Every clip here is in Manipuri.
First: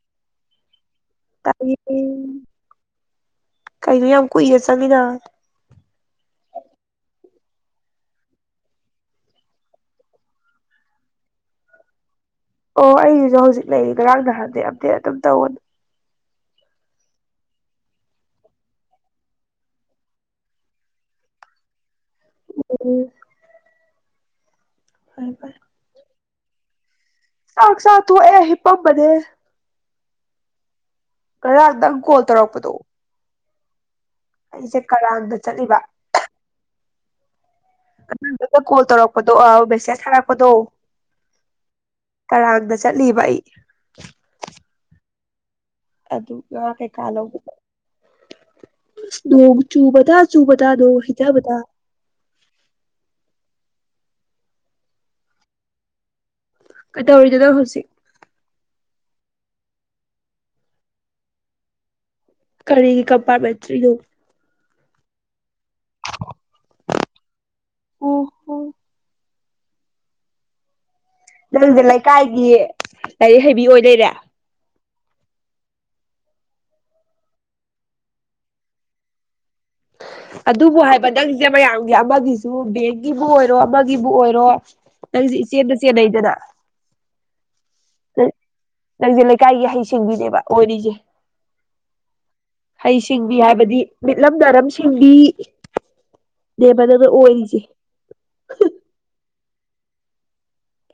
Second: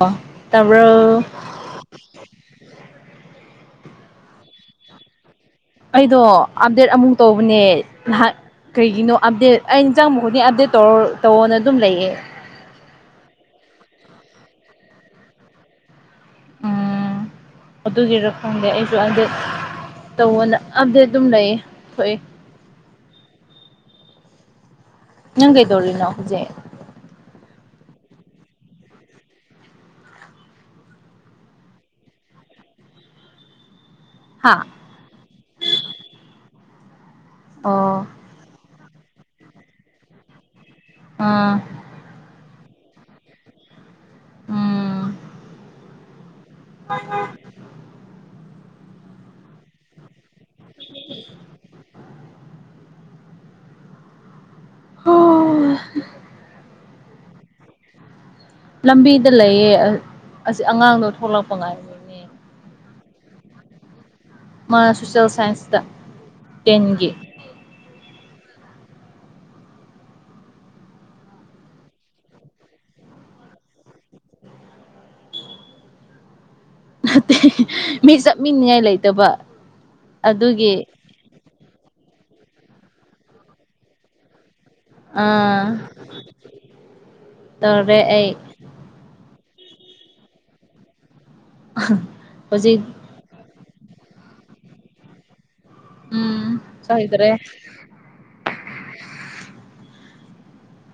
ꯑ ꯇ [unintelligible] ꯇꯌꯦ ꯀꯩꯅꯣ ꯌꯥꯝ ꯀꯨꯏꯅ ꯆꯡꯉꯤꯅ ꯑꯩꯗꯣ ꯑꯞꯗꯦꯠ ꯑꯃꯨꯛ ꯇꯧꯕꯅꯦ ꯉꯍꯥꯛ ꯀꯩꯒꯤꯅꯣ ꯑꯞꯗꯦꯠ ꯑꯩ ꯆꯡꯕ ꯈꯨꯗꯤꯡ ꯑꯞꯗꯦꯠ ꯇꯧꯔ ꯇꯧꯑꯣꯅ ꯑꯗꯨꯝ ꯂꯩꯌꯦ ꯑꯣ ꯑꯩꯁꯤꯁꯨ ꯍꯧꯖꯤꯛ ꯂꯩ ꯉꯔꯥꯡ ꯅꯍꯥꯟꯗꯩ ꯑꯞꯗꯦꯠ ꯑꯗꯨꯝ ꯇꯧꯅ ꯎꯝ ꯑꯗꯨꯒꯤꯔ ꯈꯪꯗꯦ ꯑꯩꯁꯨ ꯑꯞꯗꯦꯠ ꯇꯧꯑꯣꯅ ꯑꯞꯗꯦꯠ ꯑꯗꯨꯝ ꯂꯩꯌꯦ ꯊꯣꯛꯏ ꯎꯝ ꯐꯔꯦ ꯅꯪ ꯀꯩꯗꯧꯔꯤꯅꯣ ꯍꯧꯖꯦꯛ ꯆꯛ ꯆꯥ ꯇꯣꯛꯑꯦ ꯍꯤꯞꯄꯝꯕꯅꯦ ꯉꯔꯥꯡ ꯅꯪ ꯀꯣꯜ ꯇꯧꯔꯛꯄꯗꯣ ꯍꯥ ꯑꯩꯁꯦ ꯀꯔꯥꯡꯗ ꯆꯠꯂꯤꯕ ꯑꯣ ꯅꯪ ꯀꯣꯜ ꯇꯧꯔꯛꯄꯗꯣ ꯑ ꯃꯦꯁꯦꯁ ꯊꯔꯛꯄꯗꯣ ꯎꯝ ꯀꯔꯥꯡꯗ ꯆꯠꯂꯤꯕ ꯑꯩ ꯎꯝ ꯑꯗꯨꯒ ꯀꯩꯀꯥ ꯂꯧꯕ ꯆꯠꯂꯤ ꯅꯣꯡ ꯆꯨꯕꯗ ꯆꯨꯕꯗꯥ ꯅꯣꯡ ꯍꯩꯙꯥꯕꯗ ꯑꯥ ꯀꯩꯗꯧꯔꯤꯅꯣ ꯅꯪ ꯍꯧꯖꯤꯛ ꯂꯝꯕꯤꯗ ꯂꯩꯌꯦ ꯑꯁꯤ ꯑꯉꯥꯡꯗꯣ ꯊꯣꯛꯂꯛꯄ ꯉꯥꯔꯤꯝꯅꯦ ꯀꯔꯤꯒꯤ ꯀꯝꯄꯠꯃꯦꯟꯇ꯭ꯔꯤꯅꯣ ꯃꯥ ꯁꯣꯁꯦꯜ ꯁꯥꯏꯟꯁꯇ ꯇꯦꯟꯒꯤ ꯑꯣ ꯍꯣ ꯅꯪꯁꯦ ꯂꯩꯀꯥꯏꯒꯤ ꯂꯥꯏꯔꯤꯛ ꯍꯩꯕꯤ ꯑꯣꯏ ꯂꯩꯔꯦ ꯅꯠꯇꯦ ꯃꯤ ꯆꯞꯃꯤꯅꯤꯉꯥꯏ ꯂꯩꯇꯕ ꯑꯗꯨꯒꯤ ꯑꯗꯨꯕꯨ ꯍꯥꯏꯕ ꯅꯪꯁꯦ ꯃꯌꯥꯝꯒꯤ ꯑꯃꯒꯤꯁꯨ ꯕꯦꯡꯀꯤꯕꯨ ꯑꯣꯏꯔꯣ ꯑꯃꯒꯤꯕꯨ ꯑꯣꯏꯔꯣ ꯅꯪꯁꯦ ꯑꯥ ꯏꯆꯦꯗ ꯆꯦꯟꯅꯩꯗꯅ ꯇꯧꯔꯦ ꯑꯩ ꯅꯪꯁꯦ ꯂꯩ ꯂꯩꯀꯥꯏꯒꯤ ꯍꯩ ꯁꯤꯡꯕꯤꯅꯦꯕ ꯑꯣꯏꯔꯤꯁꯦ ꯍꯧꯖꯤꯛ ꯍꯩꯁꯤꯡꯕꯤ ꯍꯥꯏꯕꯗꯤ ꯃꯤꯠꯂꯝ ꯅꯔꯝꯁꯤꯡꯕꯤ ꯅꯦꯕ ꯅꯪꯅ ꯆꯥꯏꯗ꯭ꯔꯦ ꯑꯣꯏꯔꯤꯁꯤ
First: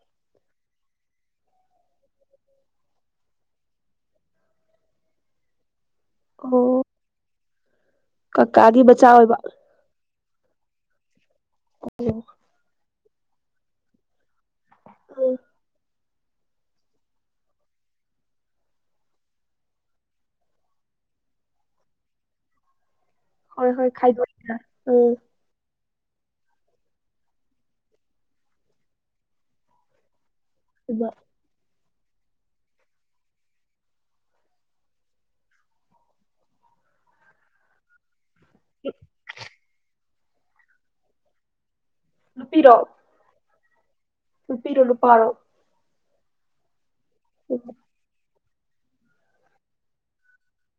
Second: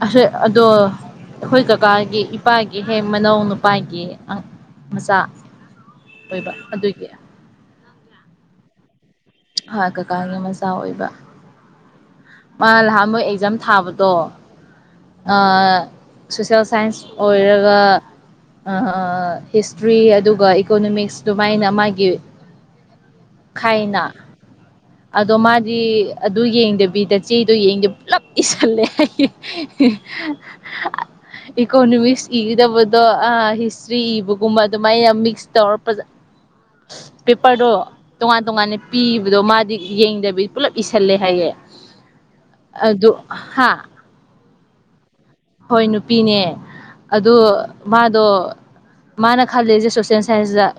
ꯑꯁꯦ ꯑꯗꯣ ꯑꯩꯈꯣꯏ ꯀꯥꯀꯥꯒꯤ ꯏꯄꯥꯒꯤ ꯍꯦꯛ ꯃꯅꯥꯎ ꯅꯨꯄꯥꯒꯤ ꯃꯆꯥ ꯑꯣꯏꯕ ꯑꯣ ꯑꯗꯨꯒꯤ ꯀꯀꯥꯒꯤ ꯃꯠ ꯍꯣꯏ ꯀꯥꯀꯥꯒꯤ ꯃꯆꯥ ꯑꯣꯏꯕ ꯃꯥ ꯂꯍꯥꯟꯃꯨꯛ ꯑꯦꯛꯖꯥꯝ ꯊꯥꯕꯗꯣ ꯎꯝ ꯑꯥ ꯁꯣꯁꯤꯌꯦꯜ ꯁꯥꯏꯟꯁ ꯑꯣꯏꯔꯒ ꯑꯥ ꯍꯤꯁꯇ꯭ꯔꯤ ꯑꯗꯨꯒ ꯏꯀꯣꯅꯣꯃꯤꯛꯁꯇꯨ ꯑꯗꯨꯃꯥꯏꯅ ꯃꯥꯒꯤ ꯍꯣꯏ ꯍꯣꯏ ꯈꯥꯏꯅ ꯈꯥꯏꯗꯣꯛꯏꯗꯅ ꯎꯝ ꯑꯗꯣ ꯃꯥꯗꯤ ꯑꯗꯨ ꯌꯦꯡꯗꯕꯤꯗ ꯆꯦꯗꯣ ꯌꯦꯡꯗꯕꯤ ꯄꯨꯂꯞ ꯏꯁꯜꯂꯦ ꯍꯥꯢ ꯍꯦ ꯍ ꯍ ꯗꯨꯕ ꯏꯀꯣꯅꯣꯃꯤꯛꯁ ꯏꯒꯗꯕꯗꯣ ꯑꯥ ꯍꯤꯁꯇ꯭ꯔꯤ ꯏꯕꯒꯨꯝꯕ ꯑꯗꯨꯃꯥꯏꯅ ꯃꯤꯛꯁ ꯇꯧꯔ ꯐꯖ ꯄꯦꯄꯔꯗꯣ ꯇꯣꯉꯥꯟ ꯇꯣꯉꯥꯟꯅ ꯄꯤꯕꯗꯣ ꯃꯥꯗꯤ ꯌꯦꯡꯗꯕꯤ ꯄꯨꯜꯂꯞ ꯏꯁꯜꯂꯦ ꯍꯥꯏꯌꯦ ꯅꯨꯄꯤꯔꯣ ꯑꯗꯨ ꯍꯥ ꯅꯨꯄꯤꯔꯣ ꯅꯨꯄꯥꯔꯣ ꯄꯤꯅꯦ ꯑꯗꯨ ꯃꯥꯗꯣ ꯃꯥꯅ ꯈꯜꯂꯤꯁꯦ ꯁꯣꯁꯦꯟ ꯁꯥꯏꯟꯁꯇ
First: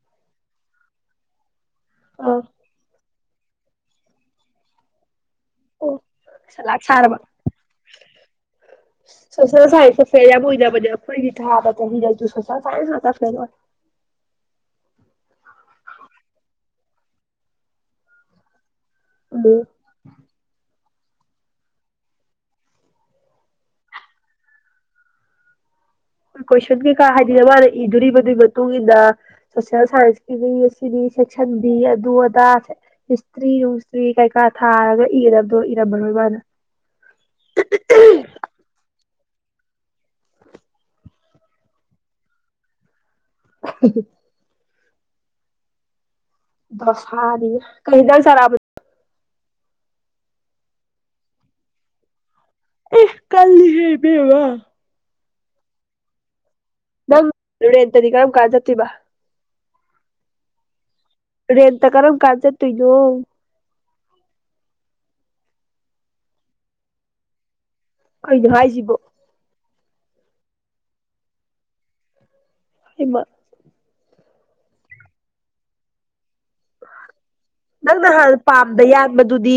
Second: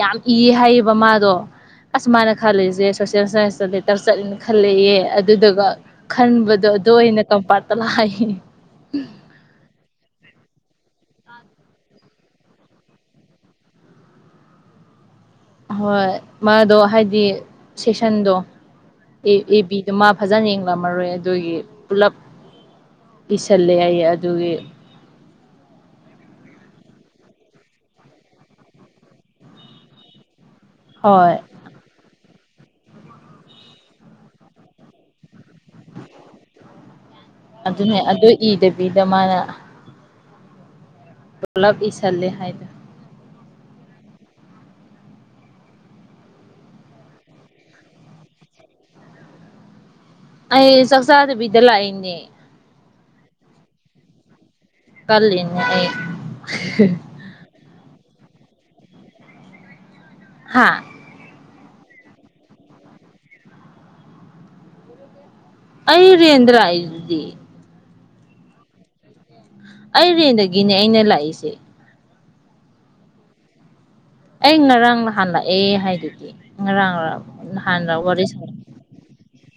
ꯌꯥꯝ ꯏ ꯍꯥꯏꯌꯦꯕ ꯃꯥꯗꯣ ꯑꯁ ꯃꯥꯅ ꯑꯥ ꯈꯜꯂꯤꯁꯦ ꯁꯣꯁꯦꯜ ꯁꯥꯏꯟꯁꯇ ꯂꯦꯇꯔ ꯆꯠꯂꯅꯤ ꯈꯜꯂꯦꯌꯦ ꯑꯗꯨꯗꯨꯒ ꯑꯣ ꯈꯟꯕꯗꯣ ꯁꯂꯥꯛ ꯑꯗꯣ ꯑꯣꯢꯅ ꯀꯝꯄꯥꯔꯠꯇ ꯂꯥꯛꯢ [unintelligible] ꯁꯣꯁꯤꯌꯦꯜ ꯁꯥꯥꯏꯟꯁꯇ ꯐꯦꯜ ꯌꯥꯝ ꯑꯣꯢꯅꯕꯅꯦ ꯑꯩꯈꯣꯢꯒꯤ ꯊꯥꯕ ꯆꯍꯤꯗꯁꯨ ꯁꯣꯁꯤꯌꯦꯜ ꯁꯥꯢꯟꯁ ꯉꯥꯛꯇ ꯐꯦꯜ ꯑꯣꯢ ꯍꯣꯏ ꯃꯥꯗꯣ ꯍꯥꯏꯗꯤ ꯁꯦꯛꯁꯟꯗꯣ ꯑꯦ ꯎꯝ ꯑꯦ ꯕꯤꯗ ꯃꯥ ꯐꯖꯟ ꯌꯦꯡꯂꯝꯃꯔꯣꯏ ꯑꯗꯨꯒꯤ ꯄꯨꯂꯞ ꯏꯁꯜꯂꯦ ꯍꯥꯢꯌꯦ ꯑꯗꯨꯒꯤ ꯀꯣꯏꯁꯟ ꯀꯩꯀꯥ ꯍꯥꯏꯗꯤ ꯃꯥꯅ ꯏꯗꯨꯔꯤꯕꯗꯨꯒꯤ ꯃꯇꯨꯡ ꯏꯟꯅ ꯁꯣꯁꯤꯌꯦꯜ ꯁꯥꯏꯟꯁꯀꯤꯗꯤ ꯁꯤꯅꯤ ꯍꯣꯏ ꯁꯦꯛꯁꯟ ꯕꯤ ꯑꯗꯨ ꯑꯗ ꯗ ꯍꯤꯁꯇ꯭ꯔꯤ ꯅꯨꯡꯁꯇ꯭ꯔꯤ ꯀꯩꯀꯥ ꯊꯥꯔꯒ ꯏꯔꯕꯗꯣ ꯏꯔꯝꯃꯔꯣꯏ ꯃꯥꯅ ꯑꯗꯨꯅꯦ ꯑꯗꯨ ꯏꯗꯕꯤꯗ ꯃꯥꯅ ꯄꯨꯂꯞ ꯏꯁꯜꯂꯦ ꯍꯥꯏꯗ [unintelligible] ꯗꯣꯁꯥꯅꯤꯍꯦ ꯀꯩ ꯍꯦꯟꯁꯥꯡ ꯆꯥꯔꯛꯑꯕ ꯑꯩ ꯆꯥꯛꯆꯥꯥꯗꯕꯤꯗ ꯂꯥꯛꯏꯅꯦ ꯑꯦ ꯀꯜꯂꯤꯍꯦ ꯢꯕꯦꯝꯃꯥ ꯀꯜꯂꯤꯅꯦ ꯑꯩ ꯅꯪ ꯔꯦꯟꯠꯇꯗꯤ ꯀꯔꯝꯀꯥꯟ ꯆꯠꯇꯨꯢꯕ ꯍꯥꯥ ꯔꯦꯟꯠ ꯇ ꯀꯔꯝ ꯀꯥꯟ ꯆꯠꯇꯨꯢꯅꯣ ꯑꯩ ꯔꯦꯟꯠꯗ ꯂꯥꯛꯢꯗꯨꯗꯤ ꯀꯩꯅꯣ ꯍꯥꯏꯖꯤꯕꯨ ꯑꯩ ꯔꯦꯟꯠꯗꯒꯤꯅꯦ ꯑꯩꯅ ꯂꯥꯛꯏꯁꯦ ꯍꯩꯃꯥ ꯑꯩ ꯉꯔꯥꯡ ꯅꯍꯥꯟ ꯂꯥꯛꯑꯦ ꯍꯥꯏꯗꯨꯗꯤ ꯉꯔꯥꯡꯔ ꯅꯍꯥꯟꯔ ꯅꯪ ꯋꯥꯔꯤ ꯅꯍꯥꯟ ꯁꯥꯟꯅ ꯄꯥꯝꯗ ꯌꯥꯟꯕꯗꯨꯗꯤ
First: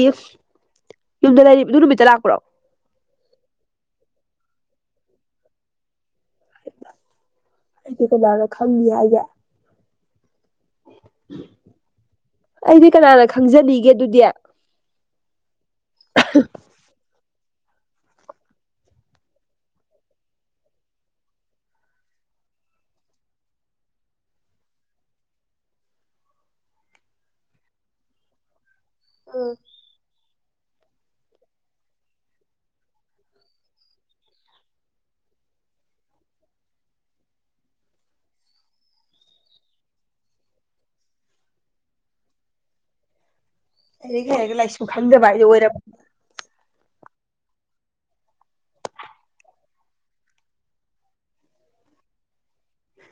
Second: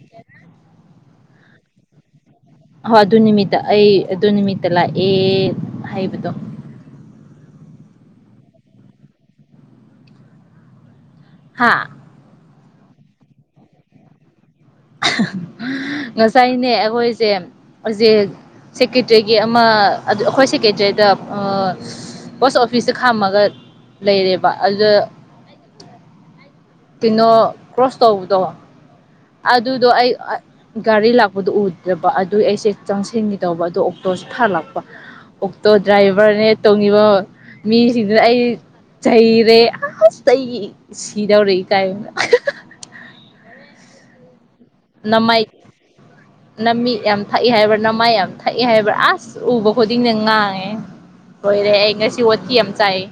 ꯌꯨꯝꯗ ꯂꯩꯔꯤ ꯑꯗꯨ ꯅꯨꯃꯤꯠꯇ ꯂꯥꯛꯄ꯭ꯔꯣ ꯍꯣꯏ ꯑꯗꯨ ꯅꯨꯃꯤꯠꯇ ꯑꯩ ꯑꯗꯨ ꯅꯨꯃꯤꯠꯇ ꯂꯥꯛꯑꯦ ꯍꯥꯏꯕꯗꯣ ꯑꯩꯗꯤ ꯀꯅꯥꯅ ꯈꯪꯅꯤ ꯍꯥꯏꯒꯦ ꯍꯥꯥ ꯑꯩꯗꯤ ꯀꯅꯥꯅ ꯈꯪꯖꯅꯤꯒꯦ ꯑꯗꯨꯗꯤ ꯑꯍꯍ ꯉꯁꯥꯏꯅꯦ ꯑꯩꯈꯣꯏꯁꯦ ꯍꯧꯖꯤꯛ ꯁꯦꯀꯦꯇ꯭ꯔꯤꯒꯤ ꯑꯃ ꯑꯗ ꯑꯩꯈꯣꯏ ꯁꯦꯀ꯭ꯔꯦꯇ꯭ꯔꯦꯠꯗ ꯑꯥ ꯄꯣꯁꯠ ꯑꯣꯐꯤꯁꯇ ꯈꯥꯝꯃꯒ ꯂꯩꯔꯦꯕ ꯑꯗꯨ ꯀꯩꯅꯣ ꯀ꯭ꯔꯣꯁ ꯇꯧꯕꯗꯣ ꯎꯝ ꯑꯗꯨꯗꯣ ꯑꯩ ꯒꯥꯔꯤ ꯂꯥꯛꯄꯗꯨ ꯎꯗꯕ ꯑꯗꯨꯏ ꯑꯩꯁꯦ ꯆꯪꯁꯤꯟꯈꯤꯗꯧꯕ ꯑꯗꯨ ꯑꯣꯛꯇꯣꯁꯦ ꯐꯠꯂꯥꯛꯄ ꯑꯣꯛꯇꯣ ꯗ꯭ꯔꯥꯏꯚꯔꯅꯦ ꯇꯣꯡꯉꯤꯕ ꯃꯤꯁꯤꯡꯗꯨ ꯑꯩ ꯆꯩꯔꯦ ꯑꯁ ꯑꯩ ꯁꯤꯗꯧꯔꯦ ꯏꯀꯥꯏꯕꯅ [unintelligible] ꯂꯥꯏꯔꯤꯛ ꯍꯩꯔꯒ ꯂꯥꯏꯁꯨ ꯈꯣꯗꯕ ꯅꯃꯥꯏ ꯍꯥꯏꯗꯣ ꯑꯣꯏꯔꯕ ꯅꯃꯤꯠ ꯌꯥꯝ ꯊꯛꯏ ꯍꯥꯏꯕ ꯅꯃꯥꯏ ꯌꯥꯝ ꯊꯛꯏ ꯍꯣꯢꯕ ꯑꯁ ꯎꯕ ꯈꯨꯗꯤꯡꯅ ꯉꯥꯡꯉꯦ ꯂꯣꯏꯔꯦ ꯑꯩ ꯉꯁꯤ ꯋꯊꯣ ꯌꯥꯝ ꯆꯥꯢꯌꯦ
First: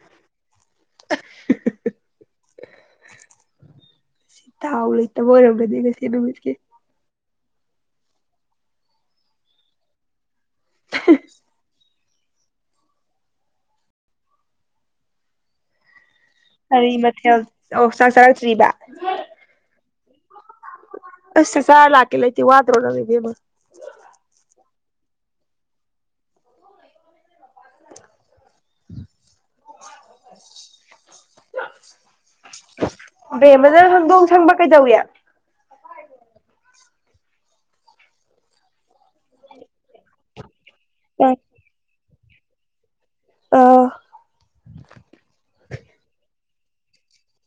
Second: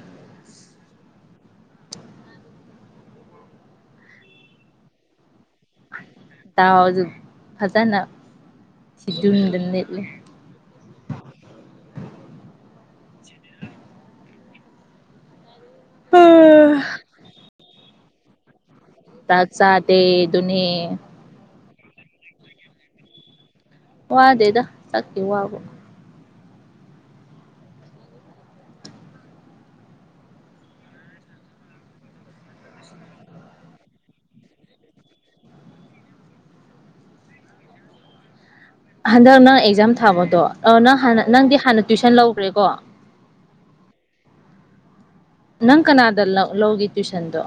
ꯁꯤ ꯊꯥꯎ ꯂꯩꯇꯕ ꯑꯣꯏꯔꯝꯒꯗꯤ ꯉꯁꯤ ꯅꯨꯃꯤꯠꯀꯤ ꯐꯖꯟꯅ [unintelligible] ꯅꯤꯠꯂꯦ [unintelligible] ꯀꯔꯤ ꯃꯊꯦꯜ ꯑꯧ ꯆꯥꯛ ꯆꯥꯔꯛꯇ꯭ꯔꯤꯕ ꯆꯥꯛ ꯆꯥꯗꯦ ꯑꯗꯨꯅꯦ ꯑꯁ ꯆꯥꯛ ꯆꯥꯔ ꯂꯥꯛꯀꯦ ꯂꯩꯇꯦ ꯋꯥꯗ꯭ꯔꯣ ꯅꯪ ꯏꯕꯦꯝꯃ ꯋꯥꯗꯦꯗ ꯆꯥꯛꯀꯤ ꯋꯥꯕꯨ [unintelligible] ꯕꯦꯝꯃ ꯅꯪ ꯍꯧꯗꯣꯡ ꯁꯪꯕ ꯀꯩꯗꯧꯏ ꯍꯟꯗꯛ ꯅꯪ ꯑꯦꯛꯖꯥꯝ ꯊꯥꯕꯗꯣ ꯑꯥ ꯅꯪ ꯍꯥꯟꯅ ꯅꯪꯗꯤ ꯍꯥꯟꯅ ꯇꯨꯏꯁꯟ ꯂꯧꯒ꯭ꯔꯦꯀꯣ ꯑꯥ ꯅꯪ ꯀꯅꯥꯗ ꯂꯥ ꯂꯧꯒꯦ ꯇꯨꯏꯁꯟꯗꯣ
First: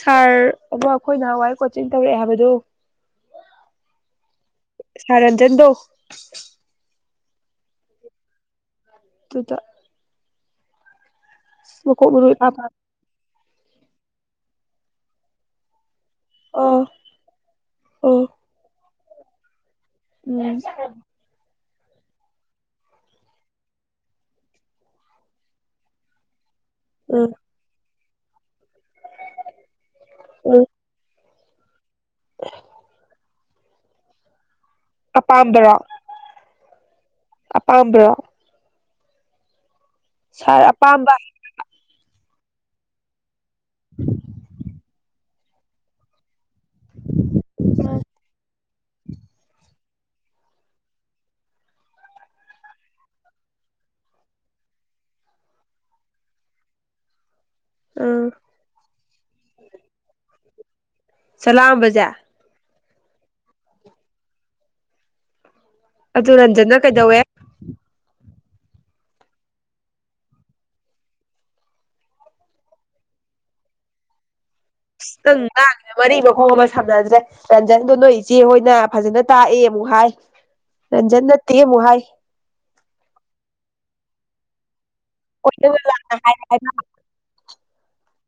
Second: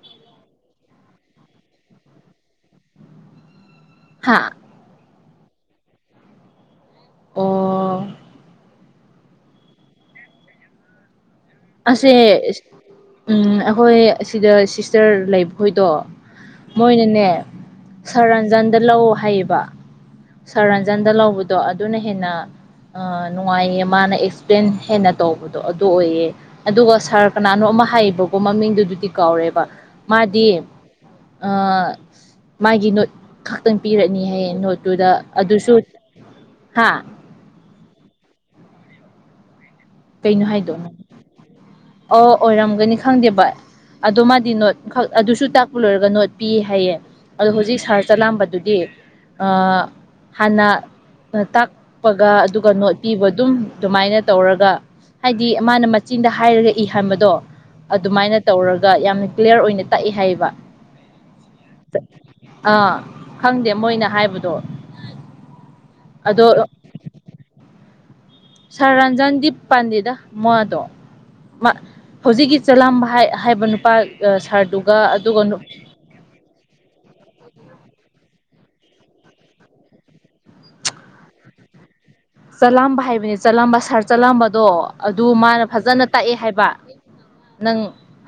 ꯁꯥꯔ ꯑꯃ ꯑꯩꯈꯣꯏ ꯅꯍꯥꯟꯋꯥꯏ ꯀꯣꯆꯤꯡ ꯇꯧꯔꯛꯑꯦ ꯍꯥꯏꯕꯗꯣ ꯍꯥꯥ ꯁꯥꯔ ꯔꯟꯖꯟꯗꯣ ꯑꯣ ꯗꯨꯇ ꯃꯀꯣꯛ ꯑꯁꯦ ꯃꯔꯨ ꯏꯐꯥ ꯐꯥꯒꯩ ꯎꯝ ꯑꯩꯈꯣꯏ ꯑꯁꯤꯗ ꯁꯤꯁꯇꯔ ꯂꯩꯕꯈꯣꯏꯗꯣ ꯑꯣ ꯃꯣꯏꯅꯅꯦ ꯑꯣ ꯁꯔ ꯔꯟꯖꯟꯗ ꯂꯧ ꯍꯥꯏꯌꯦꯕ ꯎꯝ ꯁꯔ ꯔꯟꯖꯟꯗ ꯂꯩꯕ ꯑꯗꯣ ꯑꯗꯨꯅ ꯍꯦꯟꯅ ꯑ ꯅꯨꯡꯉꯥꯏꯌꯦ ꯃꯥꯅ ꯑꯦꯛꯁꯄ꯭ꯂꯦꯟ ꯍꯦꯟꯅ ꯇꯧꯕꯗꯣ ꯑꯗꯨ ꯑꯣꯏꯌꯦ ꯑꯗꯨꯒ ꯁꯥꯔ ꯎꯝ ꯀꯅꯥꯅꯣ ꯑꯃ ꯍꯥꯏꯌꯦꯕꯀꯣ ꯃꯃꯤꯡꯗꯨꯕꯨꯗꯤ ꯀꯥꯎꯔꯦꯕ ꯃꯥꯗꯤ ꯎꯝ ꯑꯥ ꯃꯥꯒꯤ ꯅꯣꯠ ꯈꯛꯇꯪ ꯄꯤꯔꯛꯅꯤ ꯍꯥꯏꯌꯦ ꯅꯣꯠ ꯑꯗꯨꯗ ꯑꯗꯨꯁꯨ ꯑꯄꯥꯝꯕꯔꯣ ꯍꯥꯥ ꯑꯄꯥꯝꯕꯔꯣ ꯀꯩꯅꯣ ꯁꯥꯔ ꯍꯥꯏꯗꯣ ꯑꯄꯥꯝꯕ ꯑꯣ ꯑꯣꯏꯔꯝꯒꯅꯤ ꯈꯪꯗꯦꯕ ꯑꯗꯣ ꯃꯥꯗꯤ ꯅꯣꯠꯈꯛ ꯑꯗꯨꯁꯨ ꯇꯥꯛꯄ ꯂꯣꯏꯔꯒ ꯅꯣꯠ ꯄꯤ ꯍꯥꯏꯌꯦ ꯑꯗꯣ ꯍꯧꯖꯤꯛ ꯁꯥꯔ ꯆꯂꯥꯝꯕꯗꯨꯗꯤ ꯑꯥ ꯍꯥꯟꯅ ꯇꯥꯛꯄꯒ ꯑꯗꯨꯒ ꯅꯣꯠꯄꯤꯕ ꯑꯗꯨꯝ ꯑꯗꯨꯃꯥꯏꯅ ꯇꯧꯔꯒ ꯍꯥꯏꯗꯤ ꯃꯥꯅ ꯃꯆꯤꯟꯗ ꯍꯥꯏꯔꯒ ꯏꯍꯟꯕꯗꯣ ꯎꯝ ꯑꯗꯨꯃꯥꯏꯅ ꯇꯧꯔꯒ ꯌꯥꯝꯅ ꯀ꯭ꯂꯤꯌꯥꯔ ꯑꯣꯏꯅ ꯇꯥꯛꯏ ꯍꯥꯏꯌꯦꯕ ꯆꯥꯂꯥꯝꯕꯖꯦ ꯑꯥ ꯈꯪꯗꯦ ꯃꯣꯏꯅ ꯍꯥꯏꯕꯗꯣ ꯑꯗꯨ ꯑꯗꯣ ꯔꯟꯖꯟꯅ ꯀꯩꯗꯧꯋꯦ ꯁꯥꯔ ꯔꯟꯖꯟꯗꯤ ꯄꯟꯗꯦꯗ ꯃꯗꯣ ꯃꯥ ꯍꯧꯖꯤꯛꯀꯤ ꯆꯂꯥꯝꯕ ꯍꯥꯏ ꯍꯥꯏꯕ ꯅꯨꯄꯥ ꯑꯥ ꯁꯥꯔ ꯅꯪ ꯉꯥꯡꯂꯤꯗꯣ ꯃꯔꯤ ꯃꯈꯣꯡ ꯑꯃ ꯁꯝꯅꯗ꯭ꯔꯦ ꯔꯟꯖꯟꯗꯣ ꯅꯣꯏ ꯏꯆꯦ ꯍꯣꯏꯅ ꯐꯖꯅ ꯇꯥꯛꯑꯦ ꯑꯃꯨꯛ ꯍꯥꯏ ꯔꯟꯖꯟ ꯅꯠꯇꯦ ꯑꯃꯨꯛ ꯍꯥꯏ ꯆꯥꯂꯥꯝꯕ ꯍꯥꯏꯕꯅꯤ ꯆꯥꯂꯥꯝꯕ ꯁꯥꯔ ꯆꯥꯂꯥꯝꯕꯗꯣ ꯑꯗꯨ ꯍꯣꯏ ꯃꯥꯅ ꯅꯪꯅ ꯐꯖꯅ ꯂꯥꯟꯅ ꯇꯥꯛꯑꯦ ꯍꯥꯏꯔꯦ ꯍꯥꯏꯕ ꯅꯪ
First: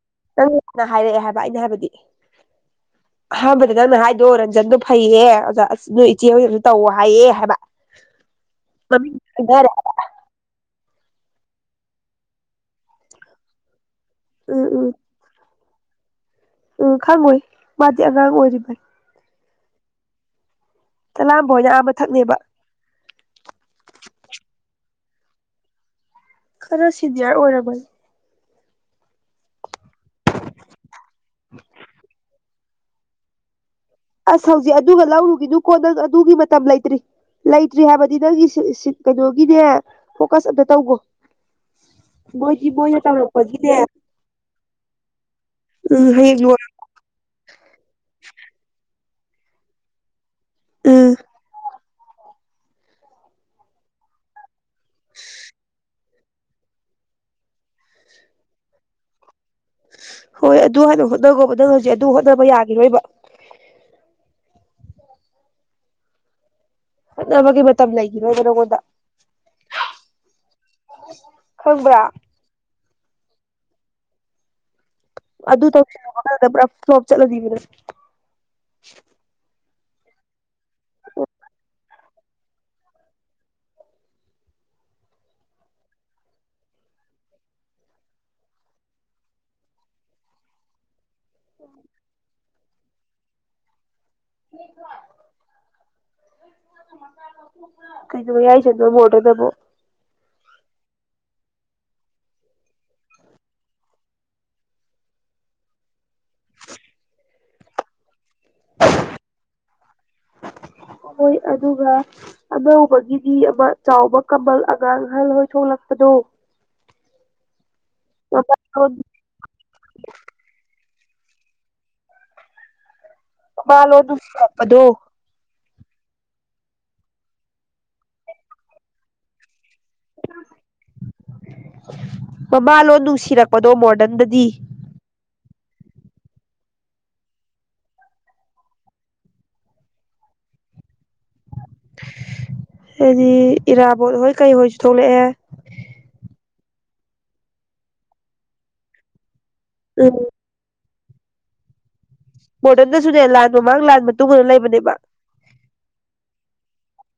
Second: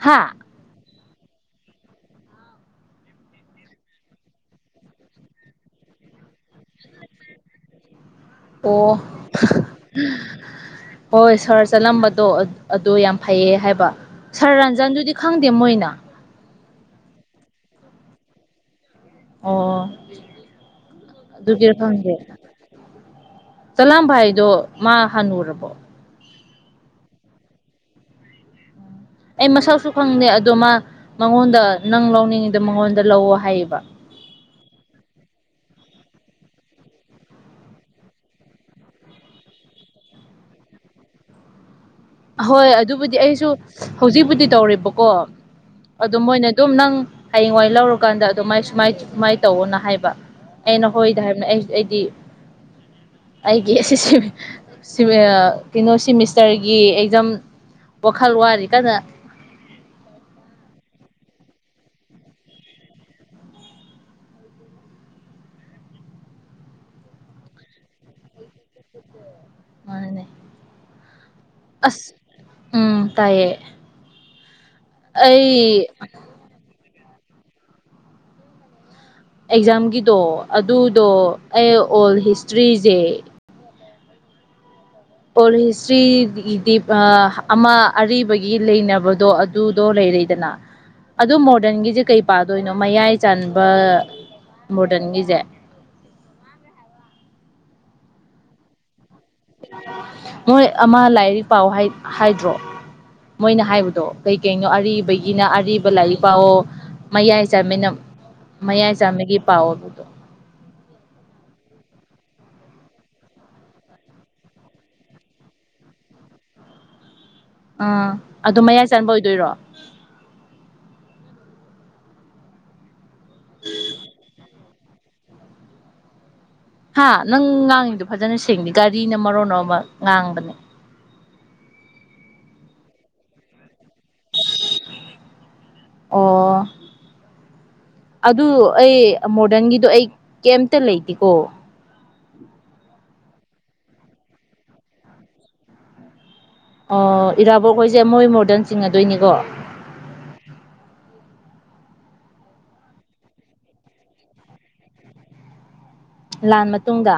ꯍꯥ ꯅꯪꯅ ꯍꯥꯏꯔꯛꯑꯦ ꯍꯥꯏꯕ ꯑꯩꯅ ꯍꯥꯏꯕꯗꯤ [inaudible] ꯑꯍꯥꯟꯕꯗ ꯅꯪꯅ ꯍꯥꯏꯗꯣ ꯔꯟꯖꯟꯗꯣ ꯐꯩꯌꯦ ꯑꯣꯖꯥ ꯑꯁ ꯅꯣꯏ ꯏꯆꯦ ꯍꯣꯏꯅ ꯇꯧꯋꯣ ꯍꯥꯏꯌꯦ ꯍꯥꯏꯕ ꯑꯣ ꯃꯃꯤꯡ ꯈꯪꯅꯔꯦ ꯍꯣꯏ ꯁꯥꯔ ꯆꯂꯥꯝꯕꯗꯣ ꯑꯗꯣ ꯌꯥꯝ ꯐꯩꯌꯦ ꯍꯥꯏꯕ ꯁꯥꯔ ꯎꯝ ꯎꯝ ꯔꯟꯖꯟꯗꯨꯗꯤ ꯈꯪ ꯃꯣꯏꯅ ꯎꯝ ꯈꯪꯉꯣꯏ ꯃꯥꯗꯤ ꯑꯉꯥꯡ ꯑꯣꯏꯔꯤꯕꯅꯤ ꯑꯣ ꯇꯂꯥꯝꯕ ꯍꯣꯏꯅ ꯑꯗꯨꯒꯤꯔ ꯑꯥ ꯈꯪꯗꯦ ꯃꯊꯛꯅꯦꯕ ꯆꯂꯥꯝꯕ ꯍꯥꯏꯗꯣ ꯃꯥ ꯍꯅꯨꯔꯕꯣ ꯈꯔꯥ ꯁꯤꯅꯤꯌꯔ ꯑꯣꯔꯕꯅꯦ ꯑꯩ ꯃꯁꯛꯁꯨ ꯈꯪꯗꯦ ꯑꯗꯣ ꯃꯥ ꯃꯉꯣꯟꯗ ꯅꯪ ꯂꯧꯅꯤꯡꯉꯤꯗ ꯃꯉꯣꯟꯗ ꯂꯧꯑꯣ ꯍꯥꯏꯌꯦꯕ ꯑꯁ ꯍꯧꯖꯤꯛ ꯑꯗꯨꯒ ꯂꯧꯔꯨꯒꯤꯅꯨꯀꯣ ꯅꯪ ꯑꯗꯨꯒꯤ ꯃꯇꯝ ꯂꯩꯇ꯭ꯔꯤ ꯂꯩꯇ꯭ꯔꯤ ꯍꯥꯏꯕꯗꯤ ꯅꯪꯒꯤ ꯁꯤ ꯁꯤꯠ ꯀꯩꯅꯣꯒꯤꯅꯦ ꯐꯣꯀꯁ ꯑꯝꯇ ꯇꯧꯒꯣ ꯍꯣꯏ ꯑꯗꯨꯕꯨꯗꯤ ꯑꯩꯁꯨ ꯍꯧꯖꯤꯛꯄꯨꯗꯤ ꯇꯧꯔꯤꯕꯀꯣ ꯎꯝ ꯑꯗꯨ ꯍꯌꯦꯡ ꯃꯣꯏꯅ ꯂꯣꯏ ꯑꯗꯨꯝ ꯅꯪ ꯍꯌꯦꯡꯋꯥꯏ ꯂꯧꯔꯨꯀꯥꯟꯗ ꯑꯗꯨꯃꯥꯏ ꯁꯨꯃꯥꯏ ꯁꯨꯃꯥꯏꯅ ꯇꯧꯑꯣꯅ ꯍꯥꯏꯕ ꯑꯩ ꯎꯝ ꯅꯈꯣꯏꯗ ꯍꯥꯏꯕꯅꯤ ꯑꯩ ꯑꯩꯗꯤ ꯑꯩꯒꯤ ꯑꯁꯤꯁꯤ ꯁꯤꯃꯤꯌꯥ ꯀꯩꯅꯣ ꯁꯤꯃꯤꯁꯇꯔꯒꯤ ꯖꯝ ꯋꯥꯈꯜ ꯋꯥꯔꯤ ꯀꯟꯅ ꯍꯣꯏ ꯑꯗꯨ ꯍꯥꯟꯅ ꯍꯣꯠꯅꯈꯕ ꯅꯪ ꯍꯧꯖꯤꯛ ꯑꯗꯨ ꯍꯣꯠꯅꯕ ꯌꯥꯈꯤꯔꯣꯏꯕ ꯍꯣꯠꯅꯕꯒꯤ ꯃꯇꯝ ꯂꯩꯈꯤꯔꯣꯏꯕ ꯅꯪꯉꯣꯟꯗ ꯃꯥꯅꯅꯦ ꯈꯪꯕ꯭ꯔ ꯎꯝ ꯇꯥꯏꯌꯦ ꯑꯗꯨ ꯑꯩ ꯇꯧꯁꯤꯜꯂꯨꯕ ꯀꯥꯟꯗ ꯄꯨꯔꯥ ꯐꯂꯣꯞ ꯆꯠꯂꯅꯤꯕ ꯅꯪ ꯑꯦꯛꯖꯥꯝꯒꯤꯗꯣ ꯑꯗꯨꯗꯣ ꯑꯩ ꯑꯣꯜ ꯍꯤꯁꯇ꯭ꯔꯤꯖꯦ ꯑꯣꯜ ꯍꯤꯁꯇ꯭ꯔꯤꯗꯤ ꯏꯗꯤꯕ ꯑꯃ ꯑꯔꯤꯕꯒꯤ ꯂꯩꯅꯕꯗꯣ ꯑꯗꯨꯗꯣ ꯂꯩ ꯂꯩꯗꯅ ꯑꯗꯨ ꯃꯣꯗꯔꯟꯒꯤꯁꯦ ꯀꯩ ꯄꯥꯗꯣꯏꯅꯣ ꯃꯌꯥꯏ ꯆꯥꯟꯕ ꯃꯣꯗꯔꯟꯒꯤꯖꯦ ꯀꯩꯅꯣꯌꯥꯢ ꯆꯟꯕ ꯕ꯭ꯣꯔꯗ ꯃꯣꯏ ꯑꯃ ꯂꯥꯏꯔꯤꯛ ꯄꯥꯎ ꯍꯥꯢ ꯍꯥꯏꯗ꯭ꯔꯣ ꯃꯣꯏꯅ ꯍꯥꯏꯕꯗꯣ ꯀꯩ ꯀꯩꯅꯣ ꯑꯔꯤꯕꯒꯤꯅ ꯑꯔꯤꯕ ꯂꯥꯏꯔꯤꯛ ꯄꯥꯛꯑꯣ ꯃꯌꯥꯏ ꯆꯥꯃꯤꯅ ꯃꯌꯥꯏ ꯆꯥꯃꯤꯒꯤ ꯄꯥꯎꯕꯗꯣ ꯍꯣꯏ ꯑꯗꯨꯒ ꯑꯅꯧꯕꯒꯤꯗꯤ ꯑꯃ ꯆꯥꯎꯕ ꯀꯃꯜ ꯑꯉꯥꯡ ꯑꯍꯜ ꯍꯣꯏ ꯁꯣꯛꯂꯛꯄꯗꯣ ꯑ ꯑꯗꯨ ꯃꯌꯥꯏ ꯆꯟꯕ ꯑꯣꯏꯗꯣꯏꯔꯣ ꯃꯥꯃꯂꯣ ꯅꯨꯡꯁꯤꯔꯛꯄꯗꯣ ꯍꯥ ꯅꯪ ꯉꯥꯡꯉꯤꯗꯣ ꯐꯖꯅ ꯁꯦꯡꯗꯦ ꯒꯥꯔꯤꯅ ꯃꯔꯣꯟ ꯃꯔ ꯑꯃ ꯉꯥꯡꯕꯅꯦ ꯃꯃꯥꯂꯣꯟ ꯅꯨꯡꯁꯤꯔꯛꯄꯗꯣ ꯃꯣꯗꯔꯟꯗꯗꯤ ꯑꯣ ꯑꯗꯨ ꯑꯩ ꯃꯣꯗꯟꯒꯤꯗꯣ ꯑꯩ ꯀꯦꯝꯇ ꯂꯩꯇꯦ ꯑꯣ ꯗꯤ ꯏꯔꯥꯕꯣꯠ ꯍꯣꯏ ꯀꯩ ꯍꯣꯏꯁꯨ ꯊꯣꯛꯂꯛꯑꯦ ꯑꯣ ꯏꯔꯥꯕꯣꯛꯈꯣꯏꯁꯦ ꯃꯣꯏ ꯃꯣꯔꯗꯟ ꯆꯤꯡꯉꯗꯣꯏꯅꯤꯀꯣ ꯑꯝ ꯃꯣꯗꯔꯟꯗꯁꯨꯅꯦ ꯂꯥꯟ ꯃꯃꯥꯡ ꯂꯥꯟꯕ ꯃꯇꯨꯡꯟꯅ ꯂꯩꯕꯅꯦꯕ ꯂꯥꯟ ꯃꯇꯨꯡꯗ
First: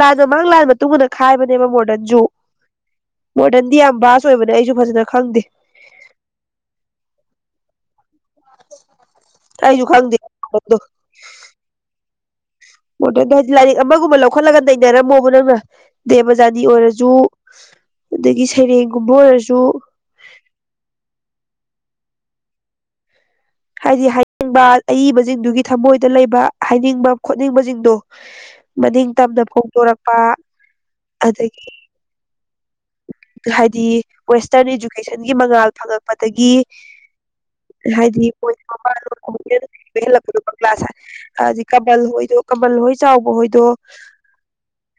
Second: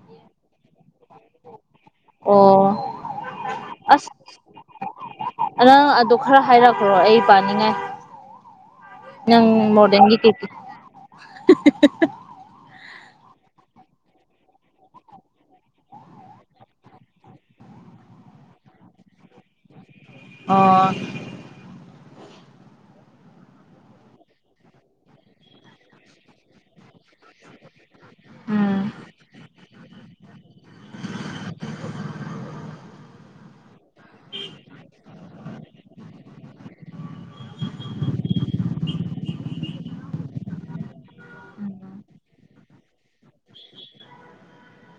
ꯂꯥꯟꯗꯣ ꯃꯥꯡ ꯂꯥꯟ ꯃꯇꯨꯡꯗ ꯈꯥꯏꯕꯅꯦꯕ ꯃꯣꯔ ꯑꯣ ꯌꯥꯝ ꯑꯁ ꯚꯥꯁ ꯑꯣꯏꯕꯅꯦ ꯑꯩꯁꯨ ꯐꯖꯅ ꯈꯪꯗꯦ ꯅꯪ ꯑꯗꯨ ꯈꯔ ꯍꯥꯏꯔꯛꯈ꯭ꯔꯣ ꯑꯩ ꯄꯥꯅꯤꯡꯉꯥꯏ ꯅꯪ ꯑꯩꯁꯨ ꯃꯣꯔꯗꯟꯒꯤ ꯈꯪꯗꯦ ꯀꯩꯀꯩ ꯃꯣꯗꯔꯟꯗꯣ ꯃꯣꯗꯟꯗ ꯍꯥꯏꯗꯤ ꯂꯥꯏꯔꯤꯛ ꯑꯃꯒꯨꯝꯕ ꯂꯧꯈꯠꯂꯒ ꯅꯩꯅꯔꯝꯃꯣꯕ ꯅꯪꯅ ꯗꯦꯕꯖꯥꯅꯤ ꯑꯣꯏꯔꯁꯨ ꯑꯗꯒꯤ ꯁꯩꯔꯦꯡꯒꯨꯝꯕ ꯑꯣꯏꯔꯁꯨ ꯑꯣ ꯍꯥꯏꯗꯤ ꯍꯥꯏꯅꯤꯡꯕ ꯑꯏꯕꯁꯤꯡꯗꯨꯒꯤ ꯊꯃꯣꯏꯗ ꯂꯩꯕ ꯍꯥꯏꯅꯤꯡꯕ ꯈꯣꯠꯅꯤꯡꯕꯁꯤꯡꯗꯣ ꯎꯝ ꯃꯅꯤꯡ ꯇꯝꯅ ꯐꯣꯡꯗꯣꯔꯛꯄ ꯑꯗꯒꯤ ꯍꯥꯏꯗꯤ ꯋꯦꯁꯇꯔꯟ ꯏꯗꯨꯀꯦꯁꯟꯒꯤ ꯃꯉꯥꯜ ꯐꯪꯉꯛꯄꯗꯒꯤ ꯍꯥꯏꯗꯤ [unintelligible] ꯀ꯭ꯂꯥꯁ ꯍꯥꯏꯗꯤ ꯀꯃꯜ ꯍꯣꯏꯗꯣ ꯀꯃꯜ ꯍꯣꯏ ꯆꯥꯎꯕ ꯍꯣꯏꯗꯣ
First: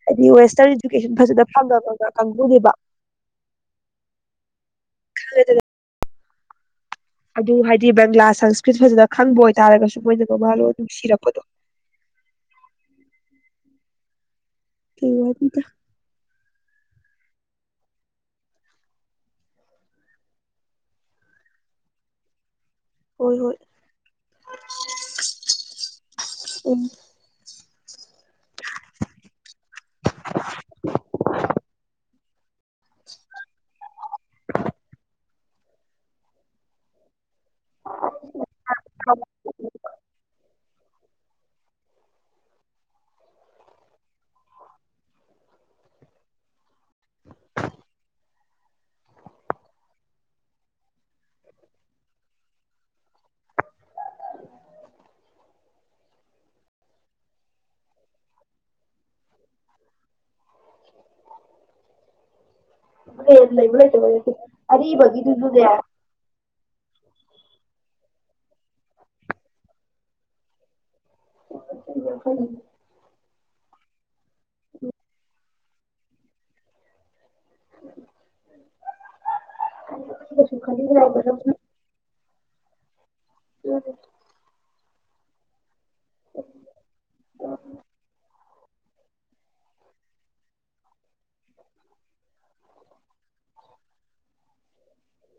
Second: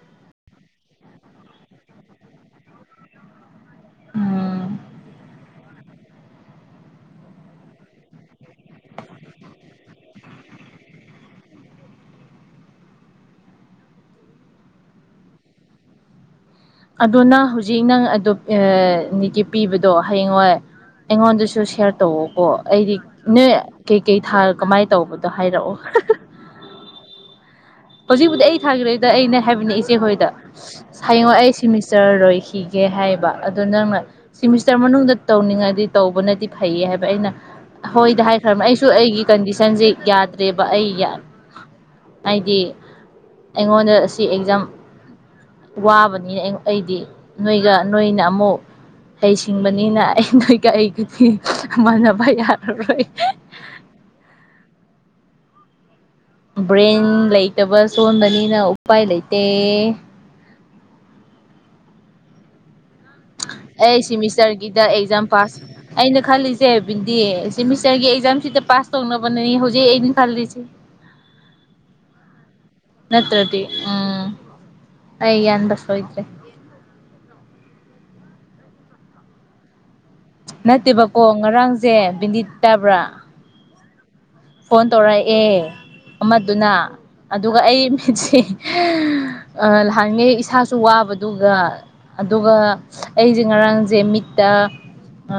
ꯍꯥꯏꯗꯤ ꯋꯦꯁꯇꯔꯟ ꯏꯗꯨꯀꯦꯁꯟ ꯐꯖꯅ ꯐꯪꯉꯕ ꯀꯥꯡꯕꯨꯅꯦꯕ ꯎꯝ ꯈꯪꯗꯦ ꯑꯗꯨ ꯍꯥꯏꯗꯤ ꯕꯪꯒ꯭ꯂꯥ ꯁꯪꯁꯀ꯭ꯔꯤꯠ ꯐꯖꯅ ꯈꯪꯕ ꯑꯣꯏꯇꯥꯥꯔꯒꯁꯨ ꯃꯣꯏꯅ ꯃꯃꯥ ꯂꯣꯟ ꯅꯨꯡꯁꯤꯔꯛꯄꯗꯣ [inaudible] [unintelligible] ꯑꯗꯨ ꯅꯪ ꯍꯧꯖꯤꯛ ꯅꯪ ꯑꯗꯨ ꯅꯤꯠꯀꯤ ꯄꯤꯕꯗꯣ ꯍꯌꯦꯡꯋꯥꯏ ꯑꯩꯉꯣꯟꯗꯁꯨ ꯁꯤꯌꯥꯔ ꯇꯧꯋꯣꯀꯣ ꯑꯩꯗꯤ ꯍꯣꯏ ꯅꯣꯏ ꯍꯣꯏ ꯀꯩꯀꯩ ꯊꯥ ꯀꯃꯥꯏꯅ ꯇꯧꯕꯗꯣ ꯍꯥꯏꯔꯛꯑꯣ ꯎꯝ ꯍꯧꯖꯤꯛꯄꯨꯗꯤ ꯑꯩ ꯊꯥꯈꯤꯔꯣꯏꯗ ꯑꯩꯅ ꯍꯥꯏꯕꯅꯤ ꯏꯆꯦ ꯍꯣꯏꯗ ꯍꯌꯦꯡꯋꯥꯢ ꯑꯩ ꯁꯤꯃꯤꯁꯇꯔ ꯂꯣꯏꯈꯤꯒꯦ ꯍꯥꯏ ꯍꯥꯏꯕ ꯑꯗꯣ ꯅꯪꯅ ꯁꯤꯃꯤꯁꯇꯔ ꯃꯅꯨꯡꯗ ꯇꯧꯅꯤꯡꯉꯗꯤ ꯇꯧꯕꯅꯗꯤ ꯐꯩꯌꯦ ꯍꯥꯏꯕ ꯑꯩꯅ ꯍꯣꯏꯗꯤ ꯍꯥꯏꯈ꯭ꯔꯃꯦ ꯑꯩꯁꯨ ꯑꯩꯒꯤ ꯀꯟꯗꯤꯁꯟꯁꯦ ꯌꯥꯗ꯭ꯔꯦ ꯕ ꯑꯩ ꯍꯥꯏꯗꯤ ꯑꯩꯉꯣꯟꯗ ꯁꯤ ꯑꯦꯛꯖꯥꯝ ꯋꯥꯕꯅꯤ [unintelligible] ꯑꯩꯗꯤ ꯅꯣꯏꯒ ꯅꯣꯏꯅ ꯑꯃꯨꯛ ꯍꯩꯁꯤꯡꯕꯅꯤꯅ ꯑꯩ ꯅꯣꯏꯒ ꯑꯩꯒꯗꯤ ꯃꯥꯟꯅꯕ ꯌꯥꯔꯔꯣꯏ [unintelligible] ꯕ꯭ꯔꯦꯟ ꯂꯩꯇꯕ ꯁꯣꯟꯕꯅꯤꯅ ꯎꯄꯥꯏ ꯂꯩꯇꯦ ꯂꯩꯕ ꯑꯩ ꯂꯩꯇꯕ ꯀꯩꯁꯨ ꯁꯤꯃꯤꯁꯇꯔꯒꯤꯗ ꯑꯦꯛꯖꯥꯝ ꯄꯥꯁ ꯑꯩꯅ ꯈꯜꯂꯤꯁꯦ [unintelligible] ꯁꯤꯃꯤꯁꯇꯔꯒꯤ ꯑꯦꯛꯖꯥꯝꯁꯤꯗ ꯄꯥꯁ ꯇꯧꯅꯕꯅꯦ ꯍꯧꯖꯤꯛ ꯑꯩꯅ ꯈꯜꯂꯤꯁꯦ [unintelligible] ꯅꯠꯇ꯭ꯔꯗꯤ ꯎꯝ [unintelligible] [unintelligible] ꯁꯣꯏꯗ꯭ꯔꯦ ꯅꯠꯇꯦꯕꯀꯣ ꯉꯔꯥꯡꯁꯦ ꯕꯤꯗꯤꯠ ꯇꯥꯕ꯭ꯔꯥ [unintelligible] ꯐꯣꯟ ꯇꯧꯔꯛꯑꯦ ꯑꯃꯗꯨꯅ ꯑꯗꯨꯒ ꯑꯩ ꯃꯤꯠꯁꯦ ꯂꯍꯥꯟꯒꯩ ꯏꯁꯥꯁꯨ ꯋꯥꯕꯗꯨꯒ ꯑꯗꯨꯒ ꯑꯩꯁꯦ ꯉꯔꯥꯡꯖꯦ ꯃꯤꯠ ꯇ ꯑ